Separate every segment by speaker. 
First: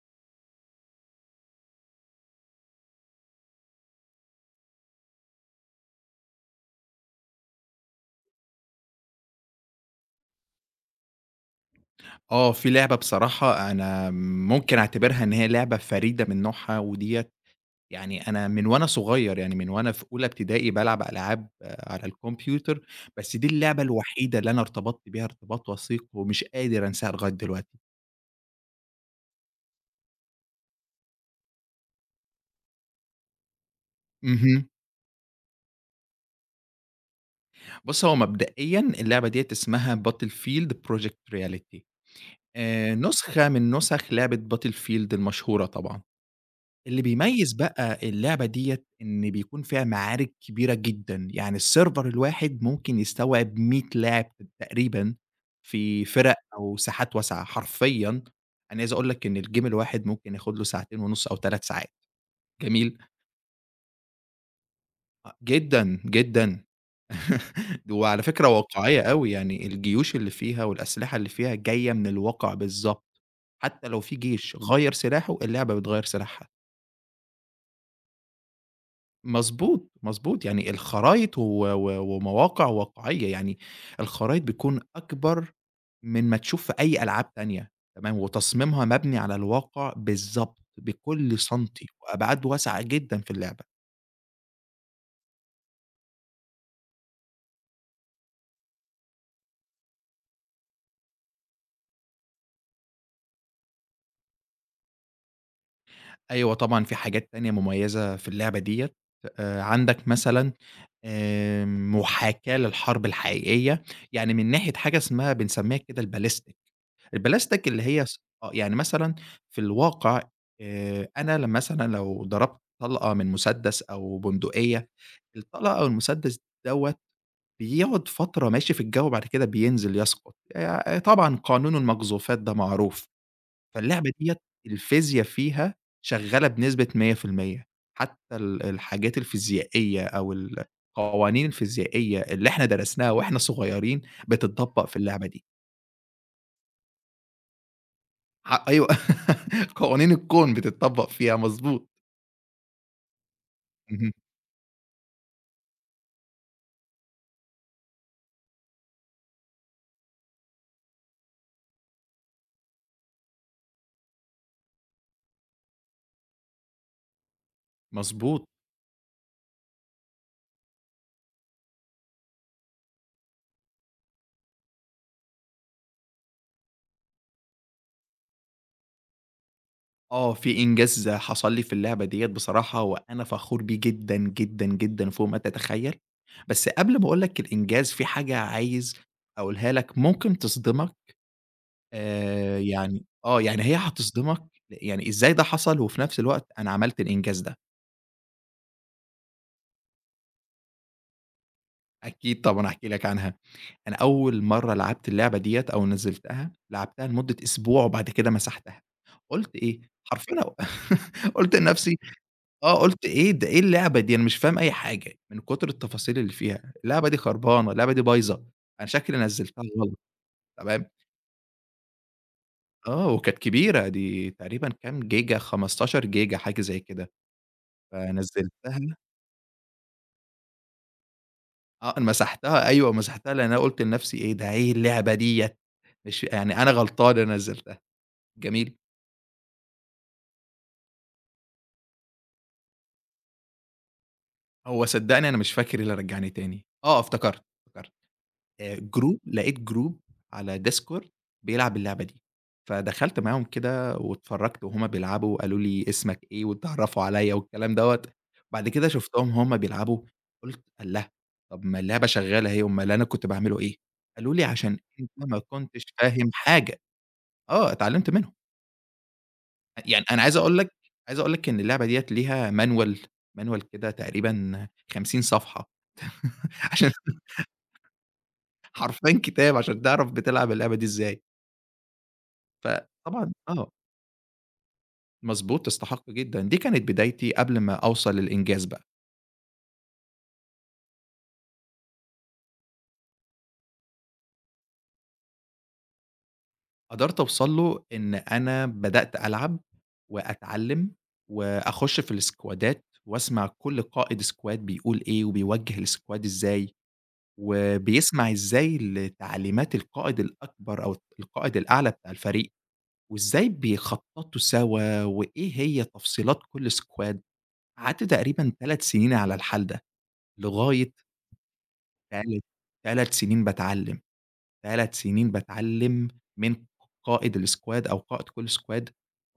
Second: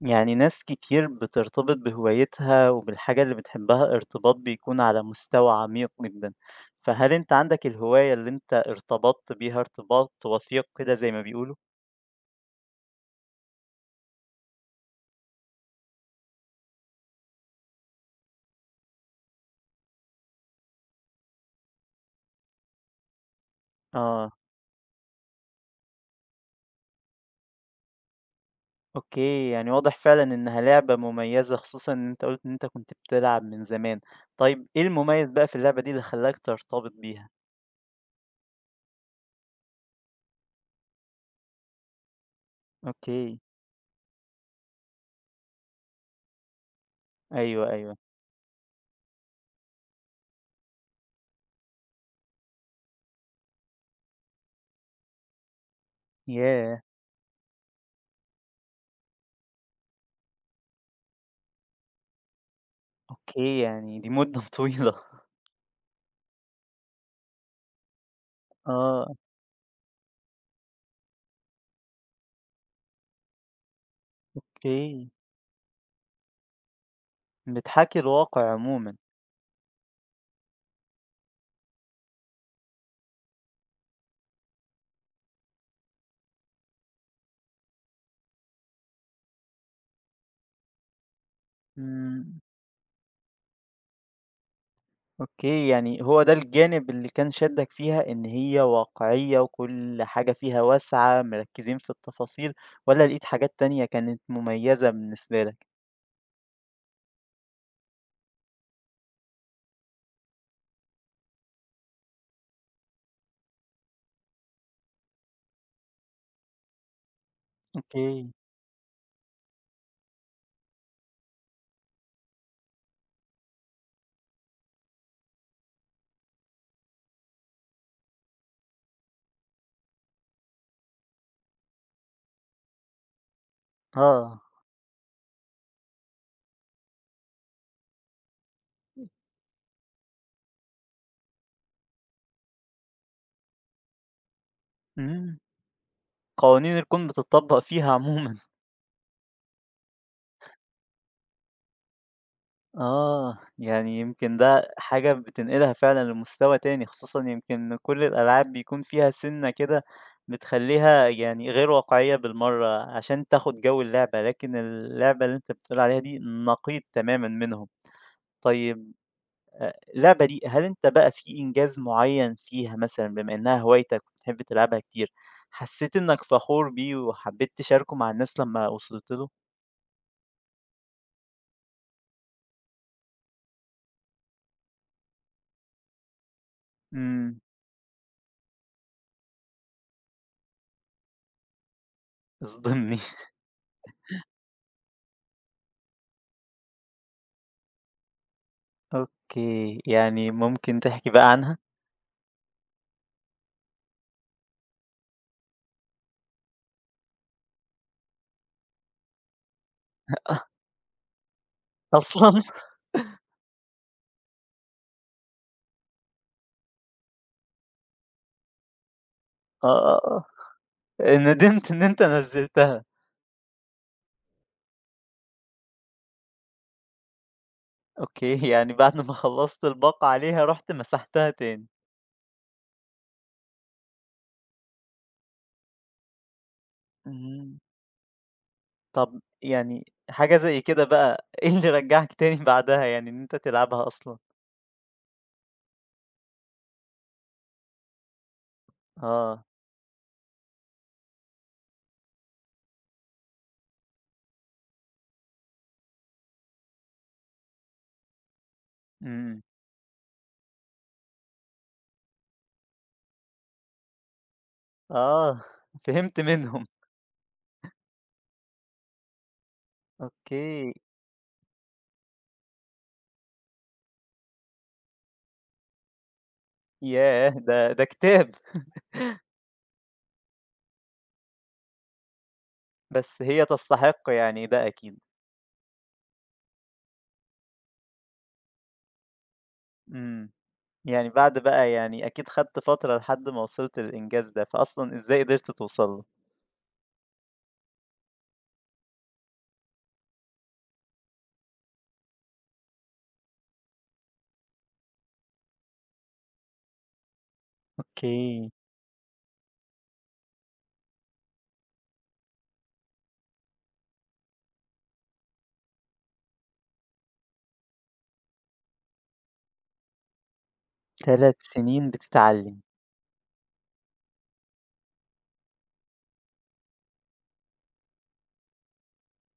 Speaker 1: يعني ناس كتير بترتبط بهوايتها وبالحاجة اللي بتحبها ارتباط بيكون على مستوى عميق جدا. فهل انت عندك الهواية اللي انت ارتبطت بيها ارتباط وثيق كده زي ما بيقولوا؟
Speaker 2: آه، في لعبة بصراحة أنا ممكن أعتبرها إن هي لعبة فريدة من نوعها، وديّة يعني أنا من وأنا صغير، يعني من وأنا في أولى ابتدائي بالعب ألعاب على الكمبيوتر، بس دي اللعبة
Speaker 1: اه.
Speaker 2: الوحيدة اللي أنا ارتبطت بيها ارتباط وثيق ومش قادر أنساها لغاية دلوقتي.
Speaker 1: اوكي، يعني واضح فعلا انها لعبة مميزة خصوصا ان انت قلت ان انت كنت بتلعب من زمان. طيب
Speaker 2: اهم.
Speaker 1: ايه المميز بقى في اللعبة دي اللي خلاك ترتبط بيها؟
Speaker 2: بُص، هو مبدئيًا اللعبة ديّة اسمها Battlefield Project Reality.
Speaker 1: اوكي.
Speaker 2: نسخة من نسخ لعبة Battlefield المشهورة طبعًا. اللي بيميّز
Speaker 1: ايوه، ايوه.
Speaker 2: بقى اللعبة ديّة إن بيكون فيها معارك كبيرة جدًا، يعني الserver الواحد ممكن يستوعب 100 لاعب تقريبًا في فِرَق أو
Speaker 1: ياه.
Speaker 2: ساحات واسعة، حرفيًا أنا عايز أقول لك إن الgame الواحد ممكن ياخد له ساعتين ونُص أو 3 ساعات، جميل؟
Speaker 1: اوكي، يعني دي مدة طويلة.
Speaker 2: أ جدًا، جدًا. وعلى فكرة واقعية
Speaker 1: اه.
Speaker 2: أوي، يعني الجيوش اللي فيها والأسلحة اللي فيها جاية من الواقع بالضبط، حتى لو في جيش غيّر
Speaker 1: اوكي،
Speaker 2: سلاحه، اللعبة بتغيّر سلاحها.
Speaker 1: بتحاكي الواقع عموما.
Speaker 2: مضبوط، مضبوط، يعني الخرايط و و ومواقع واقعية، يعني الخرايط بتكون أكبر من ما تشوف في أي ألعاب تانية، تمام، وتصميمها مبني على الواقع بالضبط، بكل سنتي
Speaker 1: مم.
Speaker 2: وأبعاد واسعة جدًا في اللعبة.
Speaker 1: أوكي، يعني هو ده الجانب اللي كان شدّك فيها، إن هي واقعية وكل حاجة فيها واسعة، مركّزين في التفاصيل، والّا لقيت حاجات تانية كانت مميزة بالنسبة لك؟
Speaker 2: أيوه طبعًا في حاجات تانية مميزة في اللعبة ديّة، عندك مثلًا محاكاة للحرب الحقيقية، يعني من ناحية حاجة اسمها بنسميها كده الballistic. البلاستيك اللي هي ص
Speaker 1: أوكي.
Speaker 2: آه، يعني مثلًا في الواقع، أنا لمّا مثلًا لو ضربت طلقة من مسدس أو بندقية، الطلقة أو المسدس دوّة بيقعد فترة ماشي في الجو وبعد كده بينزل يسقط، طبعًا قانون المقذوفات ده معروف، فاللعبة ديّة
Speaker 1: آه.
Speaker 2: الفيزيا فيها شغالة بنسبة 100%. حتى الحاجات الفيزيائية أو القوانين الفيزيائية اللي إحنا درسناها وإحنا صغيرين بتتطبّق في اللعبة
Speaker 1: إمم.
Speaker 2: دي.
Speaker 1: قوانين الكون بتتطبّق فيها عمومًا.
Speaker 2: أيوه. قوانين الكون بتتطبّق فيها، مضبوط.
Speaker 1: آه، يعني
Speaker 2: اهم،
Speaker 1: يمكن ده حاجة بتنقلها فعلًا لمستوى تاني، خصوصًا يمكن إن كل الألعاب بيكون فيها سِنّة كده بتخلّيها يعني غير واقعية بالمرّة، عشان تاخد جَوّ اللعبة، لكن اللعبة اللي أنت بتقول عليها دي نقيض تمامًا منهم.
Speaker 2: مضبوط.
Speaker 1: طيب اللعبة دي هل أنت بقى في إنجاز معيّن فيها مثلًا بما إنها هوايتك وبتحب تلعبها كتير، حسّيت إنك فخور بيه وحبيت تشاركه مع الناس لمّا وصلت له؟
Speaker 2: آه، في إنجاز حصل لي في اللعبة ديّة بصراحة وأنا فخور بيه جدًا، جدًا، جدًا فوق ما تتخيّل، بس قبل ما أقول
Speaker 1: إمم.
Speaker 2: لك الإنجاز في حاجة عايز أقولها لك ممكن تصدمك،
Speaker 1: اصدمني
Speaker 2: يعني هي هتصدمك، يعني إزاي ده حصل وفي نفس الوقت أنا عملت الإنجاز ده.
Speaker 1: أوكي، يعني ممكن تحكي بقى عنها؟
Speaker 2: أكيد طبعًا هاحكي لك عنها. أنا أول مرّة لعبت اللعبة ديّة أو نزّلتها، لعبتها لمدة أسبوع وبعد كده مسحتها، قُلت إيه، حرفيًا، قُلت لنفسي
Speaker 1: أصلًا!
Speaker 2: آه، قُلت إيه ده إيه اللعبة دي، أنا مش فاهم أي حاجة من كتر التفاصيل اللي فيها، اللعبة دي خربانة، اللعبة دي بايظة، أنا شكلي نزّلتها
Speaker 1: آه،
Speaker 2: غلط،
Speaker 1: آه.
Speaker 2: تمام،
Speaker 1: آه، ندمت إن أنت نزّلتها.
Speaker 2: آه، وكانت كبيرة دي تقريبًا كام جيجا، 15 جيجا حاجة زي كده،
Speaker 1: أوكي، يعني
Speaker 2: فنزّلتها.
Speaker 1: بعد ما خلّصت الباقة عليها رُحت مسحتها تاني.
Speaker 2: آه، أنا مسحتها أيوه، مسحتها لأن أنا قُلت لنفسي إيه ده إيه اللعبة ديّة، مش يعني أنا غلطان إن أنا
Speaker 1: إمم.
Speaker 2: نزّلتها، جميل.
Speaker 1: طب يعني حاجة زي كده بقى إيه اللي رجّعك تاني بعدها يعني إن أنت تلعبها أصلًا؟
Speaker 2: هو صدّقني أنا مش فاكر إيه اللي رجّعني تاني. آه، افتكرت، افتكرت. Group
Speaker 1: آه.
Speaker 2: لقيت group على Discord بيلعب اللعبة دي، فدخلت معاهم كده واتفرّجت وهُم بيلعبوا وقالوا لي اسمك إيه واتعرّفوا عليّا والكلام دوّة، بعد كده شُفتهم
Speaker 1: إمم.
Speaker 2: هُم بيلعبوا قُلت الله! طَب ما اللعبة شغّالة أهي، أُمّال أنا كنت باعمله إيه؟ قالوا لي عشان أنت ما
Speaker 1: آه،
Speaker 2: كنتش
Speaker 1: فهمت
Speaker 2: فاهم
Speaker 1: منهم.
Speaker 2: حاجة. آه، اتعلّمت منهم. يعني أنا عايز أقول
Speaker 1: أوكي.
Speaker 2: لك، عايز أقول لك إن اللعبة ديّة ليها manual. كده تقريبًا 50 صفحة، عشان
Speaker 1: ياه! ده كتاب.
Speaker 2: حرفيًا كتاب عشان تعرف بتلعب اللعبة دي إزاي،
Speaker 1: بس
Speaker 2: فطبعًا
Speaker 1: هي
Speaker 2: آه،
Speaker 1: تستحق يعني ده أكيد.
Speaker 2: مضبوط تستحق جدًا، دي كانت بدايتي قبل ما أوصل للإنجاز بقى.
Speaker 1: إمم. يعني بعد بقى يعني أكيد خدت فترة لحد ما وصلت للإنجاز ده، فأصلًا إزاي قدرت توصل له؟
Speaker 2: قدرت أوصل له إن أنا بدأت ألعب وأتعلم وأخش في السكوادات وأسمع كل قائد سكواد بيقول إيه وبيوجه السكواد إزاي، وبيسمع
Speaker 1: أوكي،
Speaker 2: إزاي لتعليمات القائد الأكبر أو القائد الأعلى بتاع الفريق، وإزاي بيخططوا سوا وإيه هي تفصيلات كل سكواد، قعدت تقريبًا 3 سنين على الحال ده. لغاية
Speaker 1: 3 سنين
Speaker 2: 3
Speaker 1: بتتعلّم.
Speaker 2: 3 سنين باتعلّم، 3 سنين باتعلّم من قائد الsquad أو قائد كل squad.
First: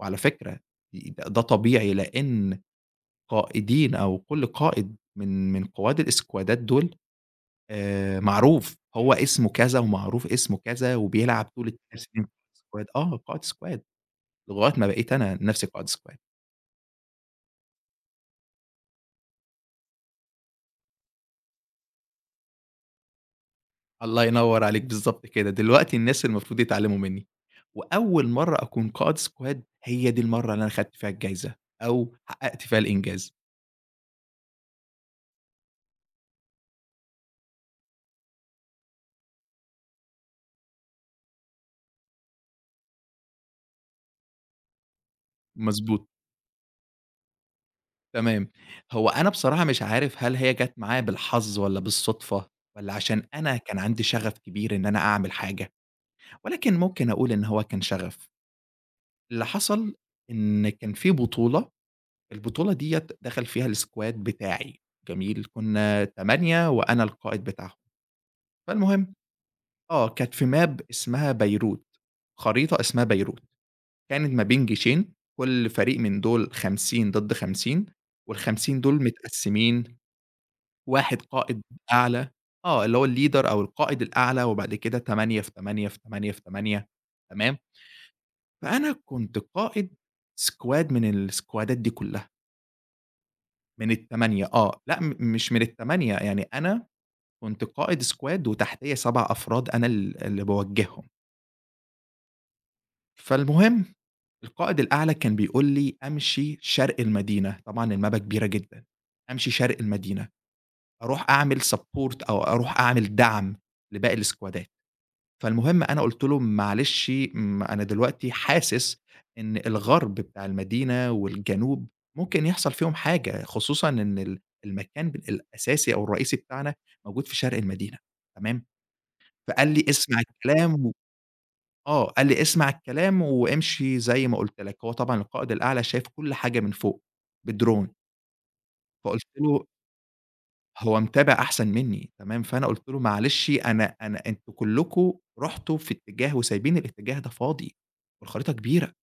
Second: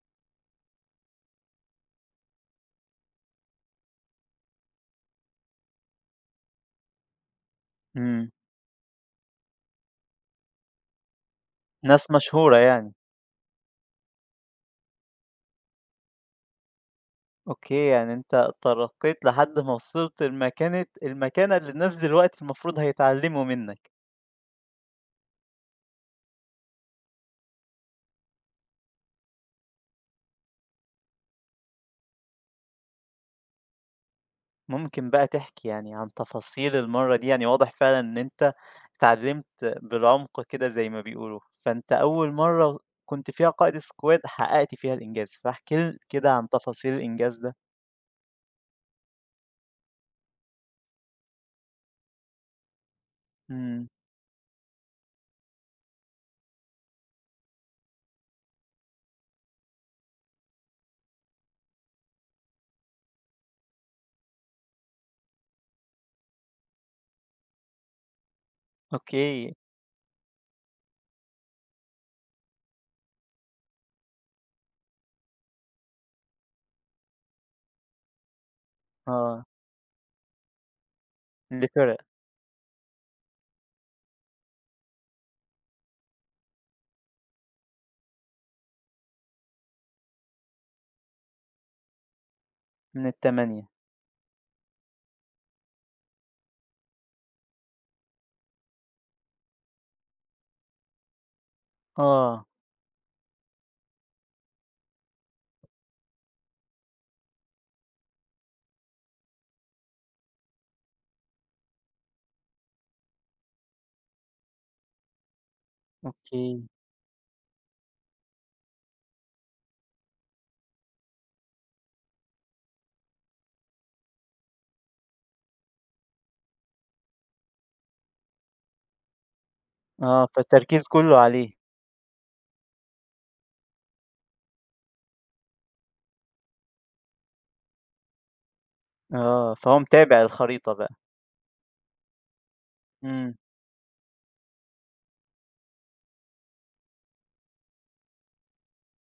Speaker 2: وعلى فكرة ده طبيعي لإن قائدين أو كل قائد من قواد الإسكوادات دول،
Speaker 1: إمم.
Speaker 2: معروف، هو اسمه كذا ومعروف اسمه كذا وبيلعب طول ال3
Speaker 1: ناس
Speaker 2: سنين.
Speaker 1: مشهورة يعني.
Speaker 2: آه، قائد squad لغاية ما بقيت أنا نَفْسي قائد squad.
Speaker 1: أوكي، يعني أنت ترقّيت لحد ما وصلت لمكانة المكانة اللي الناس دلوقتي المفروض هيتعلّموا منّك.
Speaker 2: الله ينور عليك، بالضبط كده، دلوقتي الناس المفروض يتعلّموا منّي، وأول مرّة أكون قائد squad هي دي المرّة اللي أنا خدت فيها الجايزة، أو حققت فيها الإنجاز،
Speaker 1: ممكن بقى تحكي يعني عن تفاصيل المرّة دي، يعني واضح فعلًا إن أنت اتعلّمت بالعمق كده زي ما بيقولوا، فأنت أول مرّة كنت فيها قائد squad حققت فيها الإنجاز، فاحكِ لي
Speaker 2: مضبوط،
Speaker 1: كده عن تفاصيل الإنجاز ده.
Speaker 2: تمام، هو أنا بصراحة مش عارف هل هي جات معايا بالحظ والّا بالصدفة، والّا عشان أنا كان
Speaker 1: إمم.
Speaker 2: عندي شغف كبير إن أنا أعمل حاجة، ولكن ممكن أقول إن هو كان شغف. اللي حصل إن كان في بطولة، البطولة ديّة دخل فيها الsquad بتاعي، جميل، كنا 8 وأنا القائد بتاعهم، فالمهم
Speaker 1: أوكي.
Speaker 2: آه، كانت في map اسمها بيروت، خريطة اسمها بيروت، كانت ما بين جيشين، كل فريق من دول 50 ضد 50 وال50 دول
Speaker 1: آه.
Speaker 2: متقسمين، واحد قائد
Speaker 1: لفِرَق.
Speaker 2: أعلى، آه، اللي هو الleader أو القائد الأعلى، وبعد كده 8 في 8 في 8 في 8، تمام، فأنا كنت قائد squad من السكوادات دي كلها،
Speaker 1: من ال8.
Speaker 2: من ال8. آه، لأ م مش من ال8، يعني أنا كنت قائد squad وتحتيّا 7 أفراد أنا اللي باوجّههم.
Speaker 1: آه.
Speaker 2: فالمهم القائد الأعلى كان بيقول لي أمشي شرق المدينة، طبعًا الmappة كبيرة جدًا، أمشي شرق المدينة، أروح أعمل support أو أروح أعمل دعم لباقي الإسكوادات، فالمهم أنا قُلت له:
Speaker 1: أوكي.
Speaker 2: "معلش أنا دلوقتي حاسس إن الغرب بتاع المدينة والجنوب ممكن يحصل فيهم حاجة، خصوصًا إن المكان الأساسي أو الرئيسي بتاعنا موجود في شرق المدينة." تمام؟ فقال لي: "اسمع
Speaker 1: آه، فالتركيز
Speaker 2: الكلام."
Speaker 1: كلّه عليه.
Speaker 2: آه، قال لي: "اسمع الكلام وامشي زي ما قُلت لك." هو طبعًا القائد الأعلى شايف كل حاجة من فوق بدرون، فقُلت
Speaker 1: آه،
Speaker 2: له:
Speaker 1: فهو متابع الخريطة بقى.
Speaker 2: "هو متابع أحسن منّي." تمام، فأنا قُلت له:
Speaker 1: إمم.
Speaker 2: "معلش أنا أنتم كلّكم رُحتوا في اتجاه وسايبين الاتجاه ده فاضي والخريطة كبيرة."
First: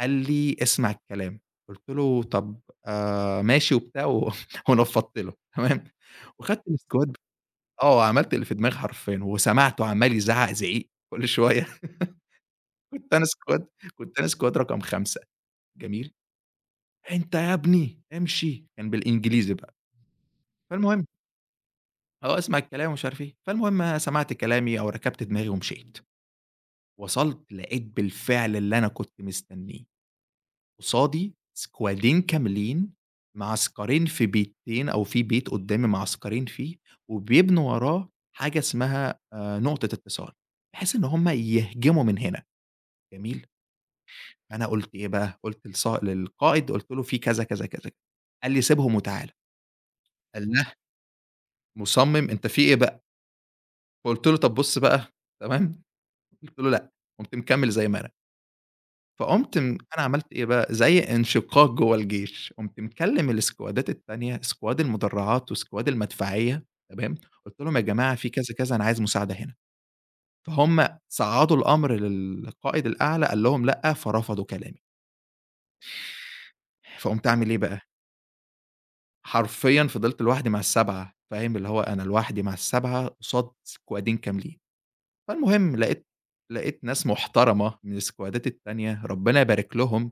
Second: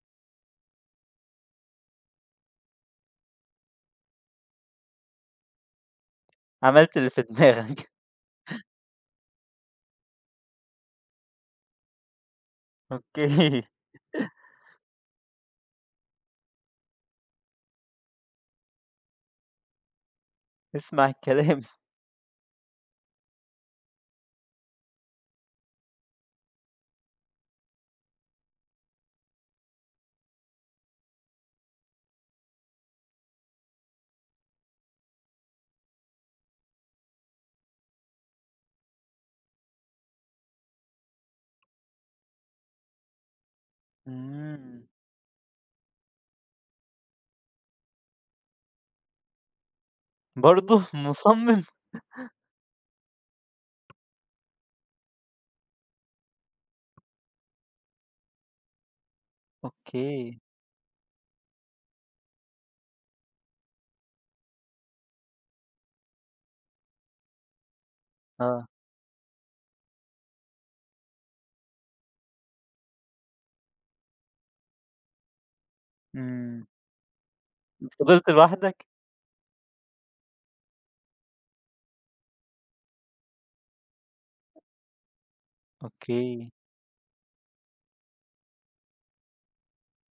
Speaker 2: قال لي: "اسمع الكلام." قُلت له: "طب ماشي." وبتاع و ونفّضت له تمام، وخدت
Speaker 1: عملت اللي
Speaker 2: السكواد
Speaker 1: في دماغك.
Speaker 2: آه، عملت اللي في دماغي حرفيًا وسمعته عمّال يزعّق زعيق كل شوية. كنت أنا
Speaker 1: أوكي.
Speaker 2: سكواد كنت أنا سكواد رقم 5. جميل، "أنت يا ابني امشي." كان بالإنجليزي بقى. فالمهم
Speaker 1: اسمع الكلام.
Speaker 2: آه، اسمع الكلام ومش عارف إيه. فالمهم سمعت كلامي أو ركبت دماغي ومشيت. وصلت لقيت بالفعل اللي أنا كنت مستنيه، قصادي سكوادين كاملين، معسكرين في بيتين أو في بيت قدّامي معسكرين فيه، وبيبنوا وراه حاجة اسمها نقطة اتصال، بحيث إن هم يهجموا من هنا، جميل؟ فأنا
Speaker 1: إمم.
Speaker 2: قُلت إيه بقى، قُلت لصا للقائد قُلت له في كذا، كذا، كذا. قال لي: "سيبهم وتعالَ." قال
Speaker 1: برضه مصمم!
Speaker 2: مصمم، أنت في إيه بقى؟ فقُلت له: "طب بُص بقى." تمام، قُلت له: "لأ." قُمت مكمّل زي ما أنا، فقُمت م أنا عملت
Speaker 1: أوكي.
Speaker 2: إيه بقى، زي انشقاق جوّه الجيش، قُمت مكلّم الإسكوادات التانية، إسكواد المدرعات وإسكواد المدفعية، تمام، قُلت لهم: "يا جماعة في كذا،
Speaker 1: آه.
Speaker 2: كذا، أنا عايز مساعدة هنا." فهُم صعّدوا الأمر للقائد الأعلى، قال لهم: "لأ." فرفضوا كلامي،
Speaker 1: إمم.
Speaker 2: فقُمت أعمل إيه بقى،
Speaker 1: فضلت لوحدك؟
Speaker 2: حرفيًا فضلت لوحدي مع ال7 فاهم، اللي هو أنا لوحدي مع ال7 قصاد إسكوادين كاملين. فالمهم لقيت
Speaker 1: أوكي.
Speaker 2: لقيت ناس محترمة من السكوادات التانية ربنا يبارك لهم،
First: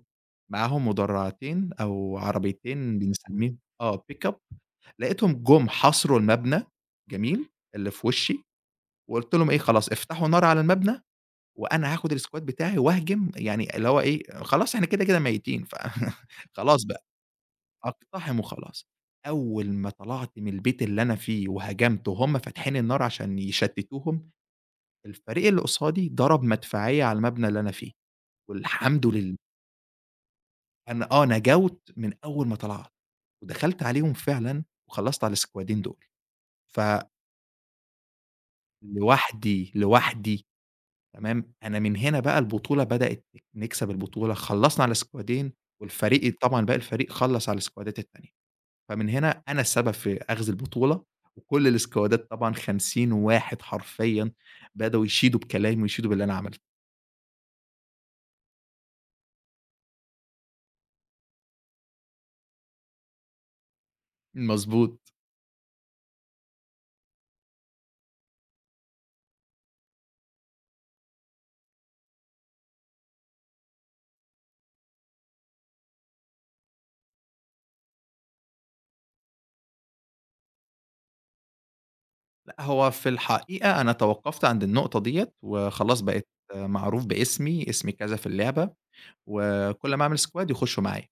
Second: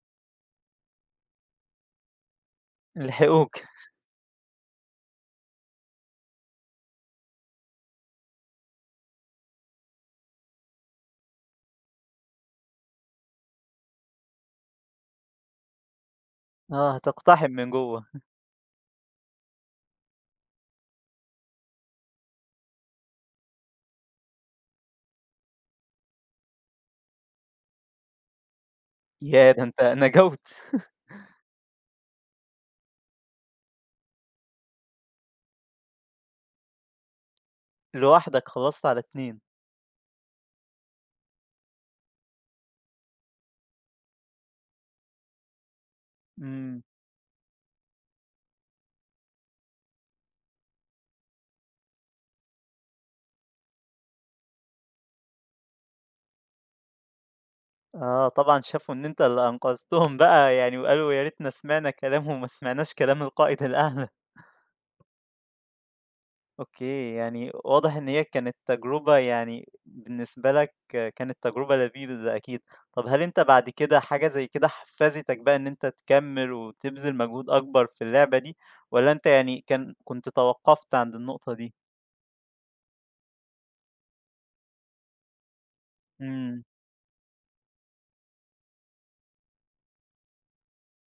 Speaker 2: معاهم مدرعتين أو عربيتين. إمم.
Speaker 1: لحقوك.
Speaker 2: بنسميهم آه pick up. لقيتهم جُم حاصروا المبنى جميل، اللي في وشي، وقُلت لهم إيه خلاص افتحوا نار على المبنى وأنا هاخد السكواد بتاعي وأهجم يعني اللي هو إيه خلاص إحنا كده كده ميتين. خلاص
Speaker 1: آه،
Speaker 2: بقى
Speaker 1: هتقتحم من جوّه.
Speaker 2: أقتحم وخلاص. أول ما طلعت من البيت اللي أنا فيه وهاجمت وهُم فاتحين النار عشان يشتتوهم الفريق اللي قصادي ضرب مدفعية على المبنى اللي أنا فيه، والحمد لله
Speaker 1: ياه! ده أنت نجوْت.
Speaker 2: أنا آه نجوت من أول ما طلعت، ودخلت عليهم فعلًا وخلّصت على السكوادين دول،
Speaker 1: لوحدك خلّصت على 2.
Speaker 2: لوحدي تمام، أنا من هنا بقى البطولة بدأت نكسب البطولة، خلّصنا على سكوادين والفريق طبعًا باقي
Speaker 1: إمم.
Speaker 2: الفريق خلّص على السكوادات التانية، فمن هنا أنا السبب في أخذ البطولة، وكل السكوادات طبعًا 50 واحد حرفيًا بدأوا يشيدوا بكلامي ويشيدوا باللي أنا عملته.
Speaker 1: آه، طبعًا شافوا إن أنت اللي أنقذتهم بقى يعني وقالوا يا ريتنا سمعنا كلامه وما سمعناش كلام القائد الأعلى.
Speaker 2: مضبوط.
Speaker 1: أوكي، يعني واضح إن هي كانت تجربة يعني بالنسبة لك كانت تجربة لذيذة أكيد. طب هل أنت بعد كده حاجة زي كده حفزتك بقى إن أنت تكمّل وتبذل مجهود أكبر في اللعبة دي والّا أنت يعني كنت توقّفت عند النقطة دي؟
Speaker 2: هو في الحقيقة أنا توقّفت عند النقطة ديّة، وخلاص بقيت
Speaker 1: إمم.
Speaker 2: معروف باسمي، اسمي كذا في اللعبة، وكل ما أعمل squad يخشوا معايا.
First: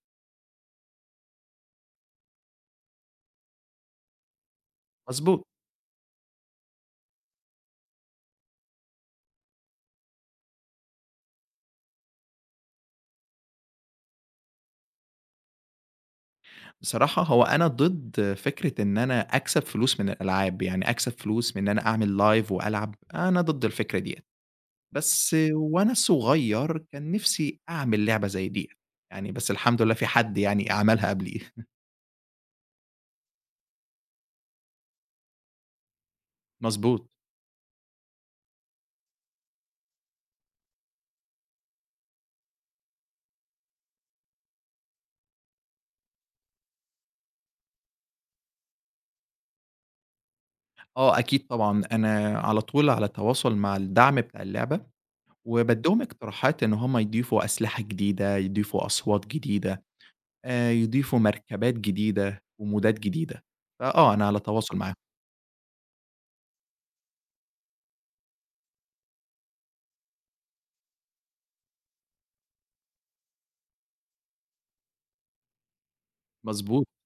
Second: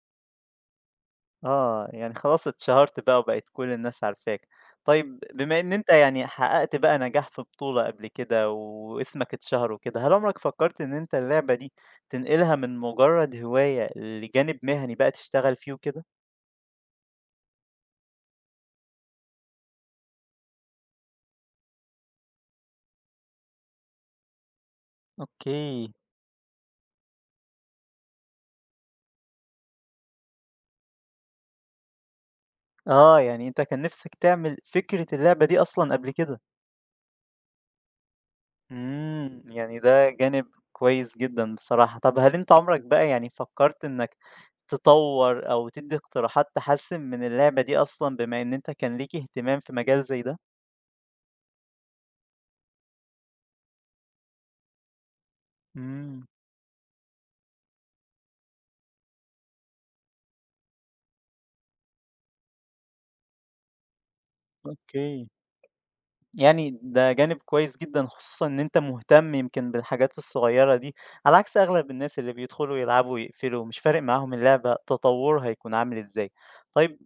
Speaker 1: آه، يعني خلاص اتشهرت بقى وبقت كل الناس عارفاك. طيب
Speaker 2: مضبوط.
Speaker 1: بما إن أنت يعني حققت بقى نجاح في بطولة قبل كده واسمك اتشهر وكده، هل عمرك فكرت إن أنت اللعبة دي تنقلها من مجرد هواية لجانب مهني بقى تشتغل فيه وكده؟
Speaker 2: بصراحة هو أنا ضد فكرة إن أنا أكسب فلوس من الألعاب، يعني أكسب فلوس من إن أنا أعمل live وألعب، أنا ضد الفكرة ديّة. بس
Speaker 1: أوكي.
Speaker 2: وأنا صغير كان نفسي أعمل لعبة زي ديّة، يعني بس الحمد لله في حد يعني عملها قبلي.
Speaker 1: آه، يعني أنت كان نِفْسك تعمل فكرة اللعبة دي أصلًا قبل كده.
Speaker 2: مضبوط.
Speaker 1: إمم، يعني ده جانب كويس جدًا بصراحة. طَب هل أنت عمرك بقى يعني فكرت إنك تطوّر أو تدّي اقتراحات تحسّن من اللعبة دي أصلًا بما إن أنت كان ليك اهتمام في مجال زي ده؟
Speaker 2: آه أكيد طبعًا، أنا على طول على تواصل مع الدعم بتاع اللعبة. وبادّيهم
Speaker 1: إمم.
Speaker 2: اقتراحات إن هم يضيفوا أسلحة جديدة، يضيفوا أصوات جديدة، يضيفوا مركبات جديدة ومودات جديدة، فآه أنا على تواصل معاهم.
Speaker 1: أوكي. يعني ده جانب كويس جدًا، خصوصًا إن أنت مهتم يمكن بالحاجات الصغيّرة دي، على عكس أغلب الناس اللي بيدخلوا يلعبوا ويقفلوا، مش فارق معاهم اللعبة تطوّرها هيكون عامل إزاي.
Speaker 2: مضبوط.
Speaker 1: طيب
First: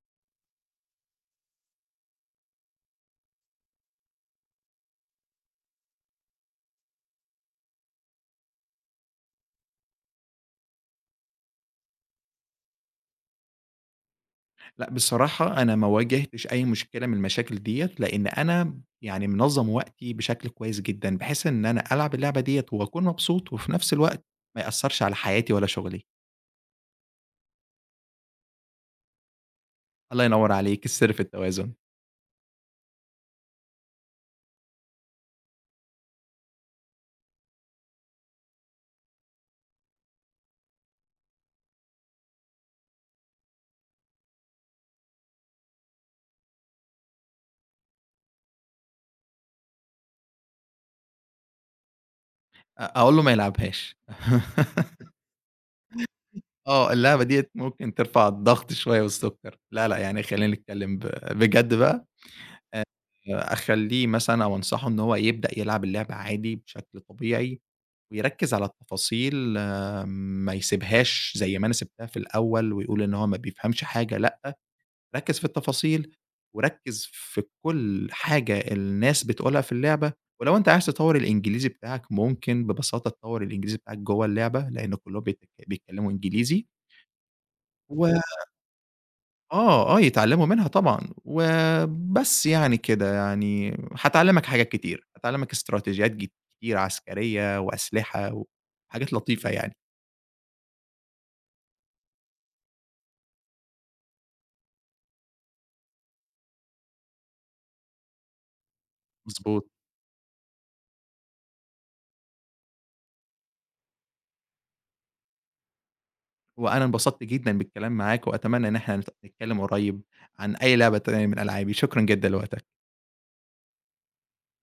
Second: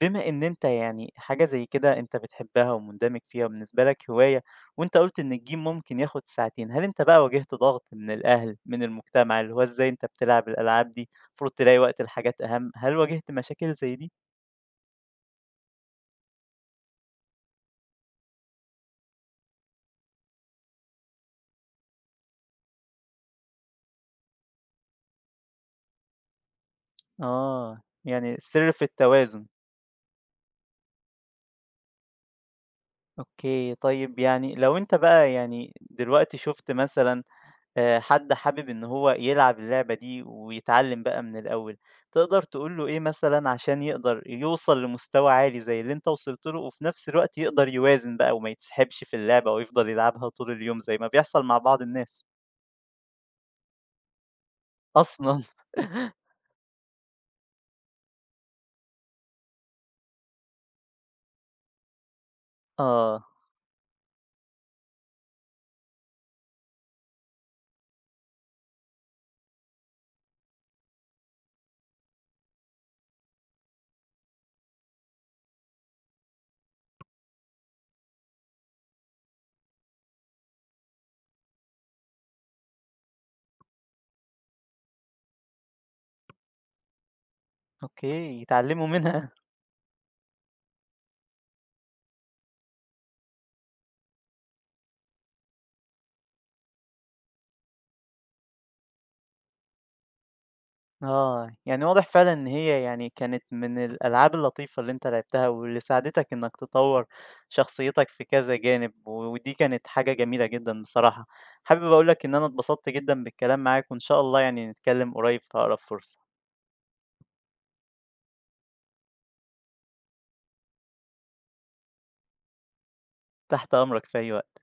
Speaker 1: بما إن أنت يعني حاجة زي كده أنت بتحبها ومندمج فيها وبالنسبة لك هواية، وأنت قُلت إن الجيم ممكن ياخد ساعتين، هل أنت بقى واجهت ضغط من الأهل، من المجتمع، اللي هو إزاي أنت بتلعب الألعاب دي، المفروض تلاقي وقت لحاجات أهم، هل واجهت مشاكل زي دي؟
Speaker 2: لأ بصراحة أنا ما واجهتش أي مشكلة من المشاكل ديّة، لإن أنا يعني منظّم وقتي بشكل كويس جدًا، بحيث إن أنا ألعب اللعبة ديّة وأكون مبسوط، وفي نفس الوقت ما يأثّرش على حياتي ولا شغلي.
Speaker 1: آه، يعني السر في التوازن.
Speaker 2: الله ينوّر عليك، السر في التوازن.
Speaker 1: أوكي، طيب يعني لو أنت بقى يعني دلوقتي شُفت مثلًا حد حابب إن هو يلعب اللعبة دي ويتعلّم بقى من الأول، تقدر تقول له إيه مثلًا عشان يقدر يوصل لمستوى عالي زي اللي أنت وصلت له وفي نفس الوقت يقدر يوازن بقى وما يتسحبش في اللعبة ويفضل يلعبها طول اليوم زي ما بيحصل مع بعض الناس
Speaker 2: أقول له ما يلعبهاش.
Speaker 1: أصلًا؟
Speaker 2: آه، اللعبة ديّة ممكن ترفع الضغط شوية والسُكّر، لا، لأ، يعني خلّينا نتكلّم بجد بقى،
Speaker 1: آه.
Speaker 2: أخلّيه مثلًا أو أنصحه إن هو يبدأ يلعب اللعبة عادي بشكل طبيعي، ويركّز على التفاصيل آه، ما يسيبهاش زي ما أنا سِبتها في الأول، ويقول إن هو ما بيفهمش حاجة، لأ، ركّز في التفاصيل، وركّز في كُلّ حاجة الناس بتقولها في اللعبة، ولو أنت عايز تطوّر الإنجليزي بتاعك ممكن ببساطة تطوّر الإنجليزي بتاعك جوّه اللعبة، لإن كلّهم بيتك بيتكلّموا إنجليزي و
Speaker 1: أوكي، يتعلموا منها.
Speaker 2: آه، آه، يتعلّموا منها طبعًا، وبس يعني كده يعني هتعلّمك حاجات كتير، هتعلّمك استراتيجيات كتير عسكرية وأسلحة وحاجات لطيفة يعني.
Speaker 1: آه، يعني واضح فعلًا إن هي يعني كانت من الألعاب اللطيفة اللي أنت لعبتها، واللي ساعدتك إنك تطوّر شخصيتك في كذا جانب، ودي
Speaker 2: مضبوط.
Speaker 1: كانت حاجة جميلة جدًا بصراحة. حابب أقول لك إن أنا اتبسطت جدًا بالكلام معاك، وإن شاء الله يعني نتكلم قريب في أقرب فرصة.
Speaker 2: وأنا انبسطت جدًا بالكلام معاك، وأتمنى إن إحنا نتكلّم قريب عن أي لعبة تانية من ألعابي، شكرًا جدًا لوقتك.
Speaker 1: تحت أمرك في أي وقت.